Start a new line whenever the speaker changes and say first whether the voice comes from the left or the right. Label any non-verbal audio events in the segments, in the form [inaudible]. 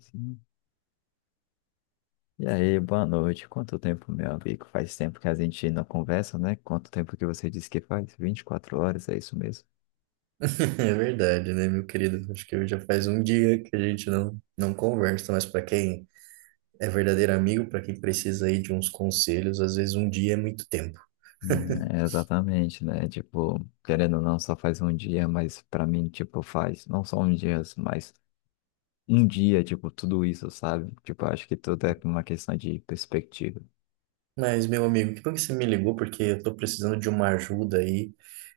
left: Sim. E aí, boa noite. Quanto tempo, meu amigo? Faz tempo que a gente não conversa, né? Quanto tempo que você disse que faz? 24 horas, é isso mesmo?
right: [laughs] É verdade, né, meu querido? Acho que já faz um dia que a gente não conversa, mas para quem é verdadeiro amigo, para quem precisa aí de uns conselhos, às vezes um dia é muito tempo.
left: É,
right: [laughs]
left: exatamente, né? Tipo, querendo ou não, só faz um dia, mas pra mim, tipo, faz não só um dia, mas um dia, tipo, tudo isso, sabe? Tipo, acho que tudo é uma questão de perspectiva.
right: Mas, meu amigo, que bom que você me ligou, porque eu estou precisando de uma ajuda aí.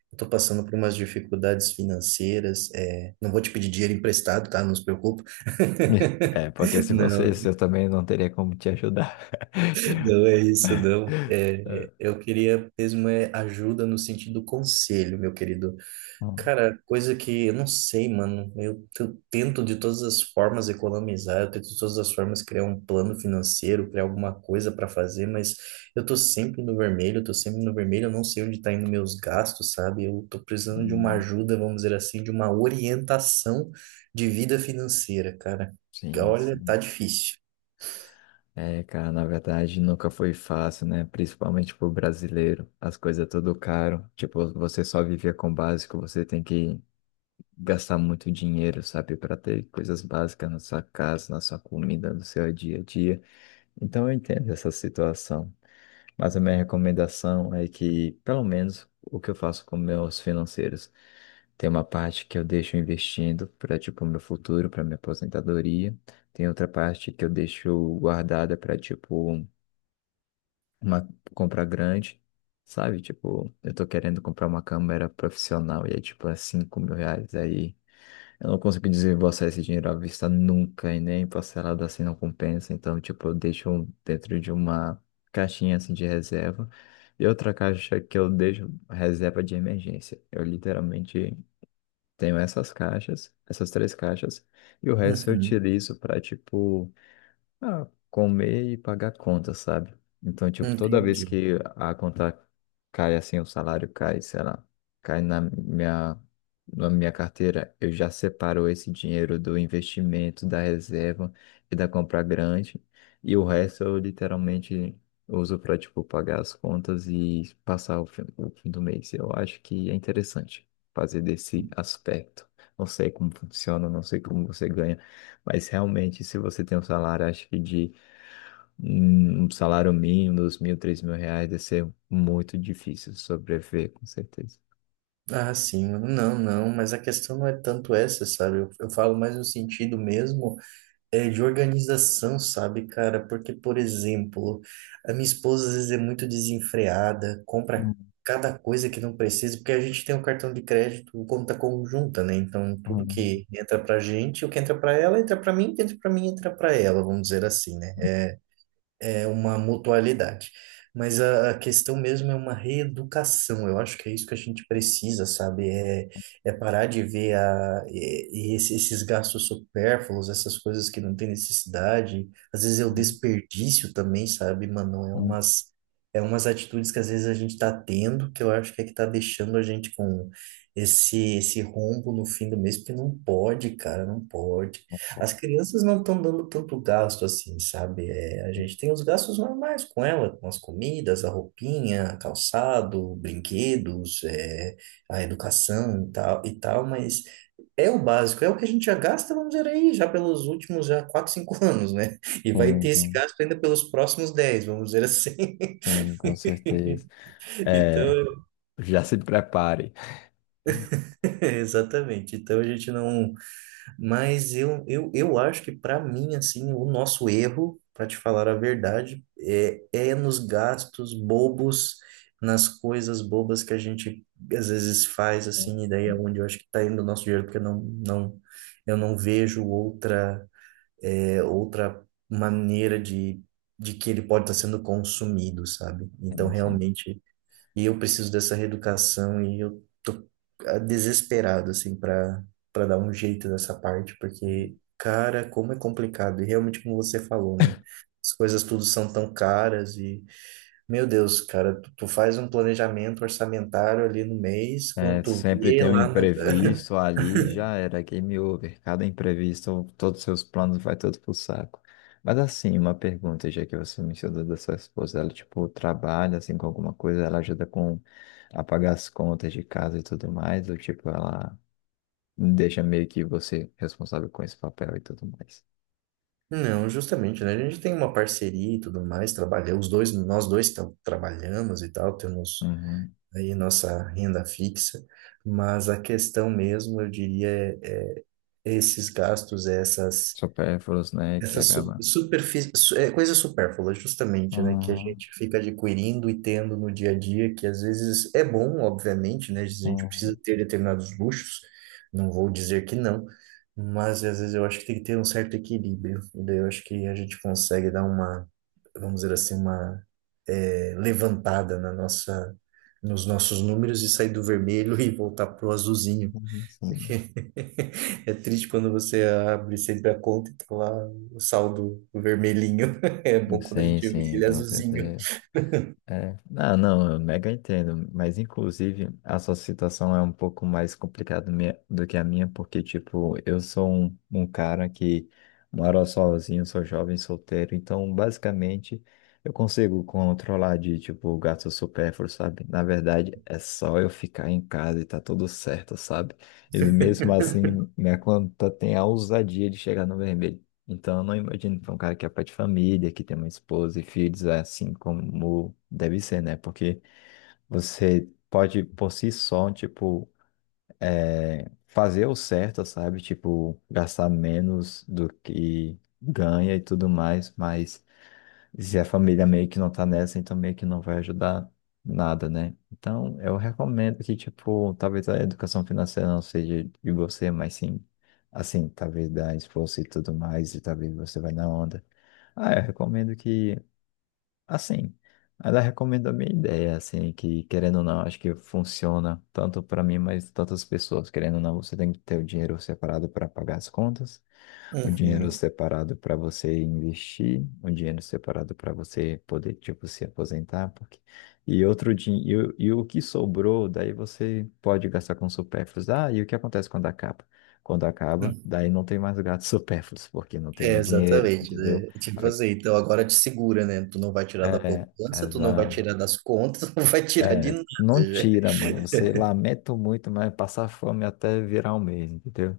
right: Eu estou passando por umas dificuldades financeiras. Não vou te pedir dinheiro emprestado, tá? Não se preocupe.
left: [laughs] É, porque
right: [laughs]
left: se você,
right: Não,
left: eu também não teria como te ajudar. [laughs]
right: não é isso, não.
left: É.
right: Eu queria mesmo ajuda no sentido conselho, meu querido.
left: Hum,
right: Cara, coisa que eu não sei, mano. Eu tento de todas as formas economizar, eu tento de todas as formas criar um plano financeiro, criar alguma coisa para fazer, mas eu tô sempre no vermelho, eu tô sempre no vermelho, eu não sei onde tá indo meus gastos, sabe? Eu tô precisando de uma ajuda, vamos dizer assim, de uma orientação de vida financeira, cara.
left: sim,
right: Olha, tá
left: sim.
right: difícil.
left: É, cara, na verdade nunca foi fácil, né? Principalmente pro brasileiro. As coisas é tudo caro. Tipo, você só viver com o básico, você tem que gastar muito dinheiro, sabe? Pra ter coisas básicas na sua casa, na sua comida, no seu dia a dia. Então eu entendo essa situação. Mas a minha recomendação é que, pelo menos, o que eu faço com meus financeiros. Tem uma parte que eu deixo investindo para, tipo, meu futuro, para minha aposentadoria. Tem outra parte que eu deixo guardada para, tipo, uma compra grande, sabe? Tipo, eu tô querendo comprar uma câmera profissional e é tipo R$ 5.000. Aí eu não consigo desembolsar esse dinheiro à vista nunca e nem parcelado assim não compensa. Então, tipo, eu deixo dentro de uma caixinha assim de reserva e outra caixa que eu deixo reserva de emergência. Eu literalmente tenho essas três caixas, e o resto eu
right: Uhum,
left: utilizo para tipo. Ah, comer e pagar conta, sabe? Então, tipo, toda vez
right: entendi.
left: que a conta cai assim, o salário cai, sei lá, cai na minha carteira, eu já separo esse dinheiro do investimento, da reserva e da compra grande. E o resto eu literalmente uso para, tipo, pagar as contas e passar o fim do mês. Eu acho que é interessante fazer desse aspecto. Não sei como funciona, não sei como você ganha. Mas realmente, se você tem um salário, acho que de um salário mínimo, dos mil, R$ 3.000, deve ser muito difícil sobreviver, com certeza.
right: Ah, sim, mano. Não, não, mas a questão não é tanto essa, sabe? Eu falo mais no sentido mesmo. É de organização, sabe, cara? Porque, por exemplo, a minha esposa às vezes é muito desenfreada, compra
left: Hum,
right: cada coisa que não precisa, porque a gente tem um cartão de crédito, um conta conjunta, né? Então, tudo
left: hum,
right: que entra pra gente, o que entra pra ela, entra pra mim, o que entra pra mim, entra pra ela, vamos dizer assim, né? É uma mutualidade. Mas a questão mesmo é uma reeducação. Eu acho que é isso que a gente precisa, sabe? É parar de ver a, e esse- esses gastos supérfluos, essas coisas que não tem necessidade. Às vezes é o
left: hum,
right: desperdício também, sabe, mano?
left: hum.
right: É umas atitudes que às vezes a gente tá tendo, que eu acho que é que tá deixando a gente com esse rombo no fim do mês, porque não pode, cara, não pode. As crianças não estão dando tanto gasto assim, sabe? É, a gente tem os gastos normais com ela, com as comidas, a roupinha, calçado, brinquedos, é, a educação e tal, mas é o básico, é o que a gente já gasta, vamos dizer aí, já pelos últimos já 4, 5 [laughs] anos, né? E vai
left: Sim,
right: ter esse
left: sim,
right: gasto ainda pelos próximos 10, vamos dizer assim.
left: sim, com certeza.
right: [laughs]
left: É,
right: Então,
left: já se prepare.
right: [laughs] exatamente. Então a gente não. Mas eu acho que, para mim, assim, o nosso erro, para te falar a verdade, é nos gastos bobos, nas coisas bobas que a gente às vezes faz, assim, e daí é onde eu acho que está indo o nosso dinheiro, porque não, eu não vejo outra maneira de que ele pode estar sendo consumido, sabe? Então,
left: Sim, sim.
right: realmente. E eu preciso dessa reeducação e eu tô ah, desesperado, assim, para dar um jeito nessa parte, porque, cara, como é complicado. E realmente, como você falou, né? As coisas tudo são tão caras e, meu Deus, cara, tu, tu faz um planejamento orçamentário ali no mês, quando
left: É,
right: tu
left: sempre
right: vê
left: tem um
right: lá na...
left: imprevisto ali, já era, game over. Cada imprevisto, todos os seus planos vai todo pro saco. Mas assim, uma pergunta, já que você mencionou da sua esposa, ela tipo trabalha assim com alguma coisa, ela ajuda com a pagar as contas de casa e tudo mais, ou tipo ela deixa meio que você responsável com esse papel e tudo mais.
right: Não, justamente, né? A gente tem uma parceria e tudo mais, trabalha, os dois, trabalhamos e tal, temos
left: Uhum.
right: aí nossa renda fixa, mas a questão mesmo, eu diria, é, esses gastos, essas,
left: Supérfluos, né, que
right: essas su-
left: acaba.
right: superfí- su- é, coisas supérfluas, justamente, né, que a
left: Uhum.
right: gente fica adquirindo e tendo no dia a dia, que às vezes é bom, obviamente, né, a gente precisa
left: Uhum.
right: ter determinados luxos, não vou dizer que não, mas às vezes eu acho que tem que ter um certo equilíbrio, e daí eu acho que a gente consegue dar uma, vamos dizer assim, uma levantada na nossa, nos nossos números e sair do vermelho [laughs] e voltar pro azulzinho. É triste quando você abre sempre a conta e tá lá o saldo vermelhinho. [laughs] É bom quando a
left: Sim,
right: gente vê
left: sim,
right: ele
left: com
right: azulzinho.
left: certeza. É. Ah, não, eu mega entendo, mas inclusive a sua situação é um pouco mais complicada do que a minha, porque, tipo, eu sou um cara que mora sozinho, sou jovem, solteiro, então, basicamente, eu consigo controlar de, tipo, gasto supérfluo, sabe? Na verdade, é só eu ficar em casa e tá tudo certo, sabe? E mesmo assim, minha conta tem a ousadia de chegar no vermelho. Então, eu não imagino para um cara que é pai de família, que tem uma esposa e filhos, é assim como deve ser, né? Porque você pode, por si só, tipo, é, fazer o certo, sabe? Tipo, gastar menos do que ganha e tudo mais, mas se a família meio que não tá nessa, então meio que não vai ajudar nada, né? Então, eu recomendo que, tipo, talvez a educação financeira não seja de você, mas sim, assim, talvez da esposa e tudo mais, e talvez você vai na onda. Ah, eu recomendo que, assim, ela recomenda a minha ideia, assim, que querendo ou não, acho que funciona tanto para mim, mas tantas pessoas. Querendo ou não, você tem que ter o dinheiro separado para pagar as contas, o dinheiro
right: Uhum.
left: separado para você investir, o dinheiro separado para você poder, tipo, se aposentar, porque... E outro dinheiro, e, e o que sobrou, daí você pode gastar com supérfluos. Ah, e o que acontece quando acaba? Quando acaba, daí não tem mais gatos [laughs] supérfluos, porque não tem
right: É,
left: mais dinheiro,
right: exatamente,
left: entendeu?
right: né? É tipo assim, então agora te segura, né? Tu não vai tirar da
left: É,
right: poupança, tu não vai
left: exato.
right: tirar das contas, [laughs] não vai tirar de
left: É,
right: nada
left: não
right: já.
left: tira, mano. Você lamenta muito, mas passar fome até virar um mês, entendeu?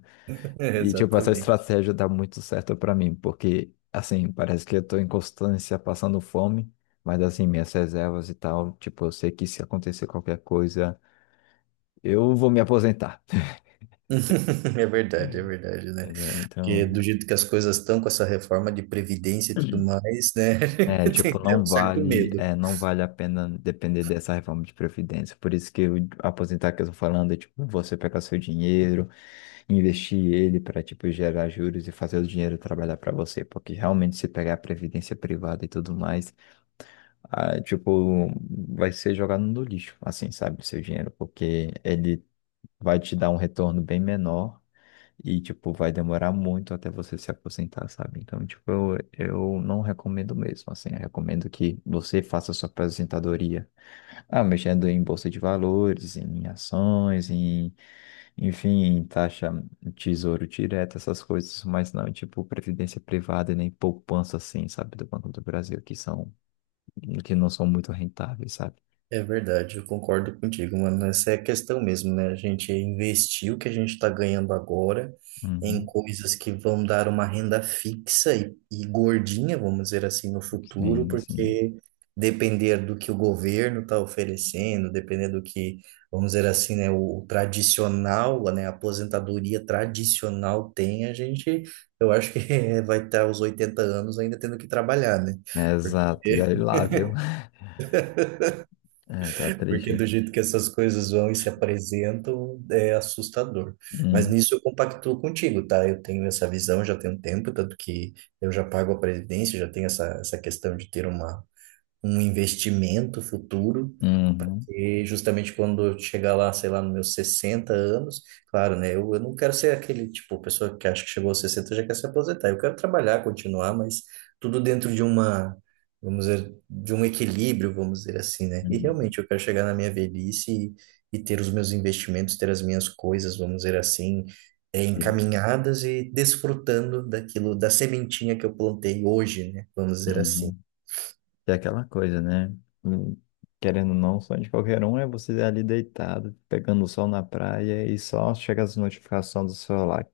right: É,
left: E, tipo, essa
right: exatamente.
left: estratégia dá muito certo pra mim, porque, assim, parece que eu tô em constância passando fome, mas, assim, minhas reservas e tal, tipo, eu sei que se acontecer qualquer coisa, eu vou me aposentar,
right: [laughs] É verdade,
left: [laughs]
right: né?
left: entendeu?
right: Porque
left: Então.
right: do jeito que as coisas estão com essa reforma de previdência e tudo mais, né?
left: É,
right: [laughs]
left: tipo,
right: Tem até um
left: não
right: certo
left: vale,
right: medo.
left: é, não vale a pena depender dessa reforma de previdência. Por isso que eu aposentar que eu tô falando é, tipo, você pegar seu dinheiro, investir ele para, tipo, gerar juros e fazer o dinheiro trabalhar para você. Porque realmente se pegar a previdência privada e tudo mais, ah, tipo, vai ser jogado no lixo, assim, sabe, seu dinheiro, porque ele vai te dar um retorno bem menor e, tipo, vai demorar muito até você se aposentar, sabe? Então, tipo, eu não recomendo mesmo, assim. Eu recomendo que você faça sua aposentadoria, ah, mexendo em bolsa de valores, em ações, em, enfim, em taxa, em tesouro direto, essas coisas. Mas não, tipo, previdência privada e nem poupança, assim, sabe? Do Banco do Brasil, que são, que não são muito rentáveis, sabe?
right: É verdade, eu concordo contigo, mano. Essa é a questão mesmo, né? A gente investir o que a gente está ganhando agora em
left: Uhum.
right: coisas que vão dar uma renda fixa e gordinha, vamos dizer assim, no futuro,
left: Sim, sim.
right: porque depender do que o governo está oferecendo, depender do que, vamos dizer assim, né, o tradicional, né, a aposentadoria tradicional tem, a gente, eu acho que [laughs] vai estar aos 80 anos ainda tendo que trabalhar, né? Porque
left: Exato. E olha lá, viu? [laughs] É, tá triste,
right: Porque
left: hein?
right: do jeito que essas coisas vão e se apresentam, é assustador. Mas
left: Uhum.
right: nisso eu compactuo contigo, tá? Eu tenho essa visão já tem um tempo, tanto que eu já pago a previdência, já tenho essa questão de ter uma, um investimento futuro.
left: Uhum.
right: E justamente quando eu chegar lá, sei lá, nos meus 60 anos, claro, né? Eu não quero ser aquele tipo, pessoa que acha que chegou aos 60 e já quer se aposentar. Eu quero trabalhar, continuar, mas tudo dentro de uma, vamos dizer, de um equilíbrio, vamos dizer assim, né? E
left: Uhum.
right: realmente eu quero chegar na minha velhice e ter os meus investimentos, ter as minhas coisas, vamos dizer assim, eh,
left: Sim.
right: encaminhadas e desfrutando daquilo, da sementinha que eu plantei hoje, né? Vamos dizer assim.
left: Uhum. É aquela coisa, né? Hum. Querendo ou não, o sonho de qualquer um é você ali deitado, pegando o sol na praia e só chega as notificações do celular.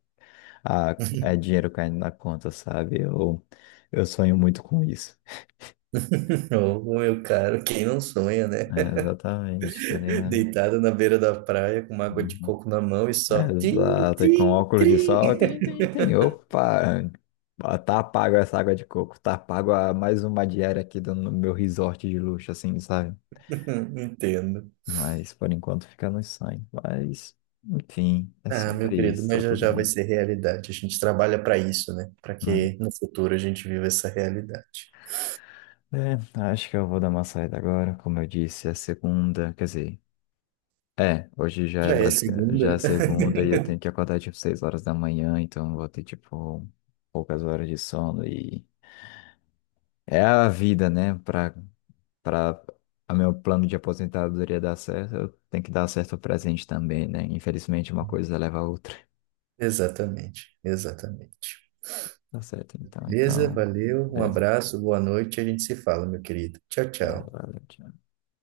left: Ah, é dinheiro caindo na conta, sabe? Eu sonho muito com isso.
right: [laughs] Ô, meu caro, quem não sonha, né?
left: É, exatamente, tá
right: [laughs]
left: ligado?
right: Deitado na beira da praia com uma água de
left: Uhum.
right: coco na mão e só
left: É,
right: trim,
left: exato, e com
right: trim,
left: óculos de
right: trim.
left: sol, tem, tem, tem. Opa! Ah, tá pago essa água de coco, tá pago a mais uma diária aqui do, no meu resort de luxo, assim, sabe?
right: [laughs] Entendo.
left: Mas por enquanto fica no sangue. Mas, enfim, é
right: Ah, meu
left: sobre
right: querido,
left: isso, tá
right: mas já
left: tudo
right: já vai
left: bem.
right: ser realidade. A gente trabalha para isso, né? Para
left: Né?
right: que no futuro a gente viva essa realidade.
left: É, acho que eu vou dar uma saída agora. Como eu disse, é segunda, quer dizer, é, hoje já é
right: Já é
left: basic- já é
right: segunda.
left: segunda e eu
right: [laughs]
left: tenho que acordar tipo 6 horas da manhã, então eu vou ter tipo poucas horas de sono e é a vida, né? Pra a meu plano de aposentadoria dar certo, eu tenho que dar certo o presente também, né? Infelizmente uma coisa leva a outra.
right: Exatamente, exatamente.
left: Tá certo, então,
right: Beleza?
left: então,
right: Valeu, um
left: beleza.
right: abraço, boa noite, a gente se fala, meu querido. Tchau, tchau.
left: Verdade.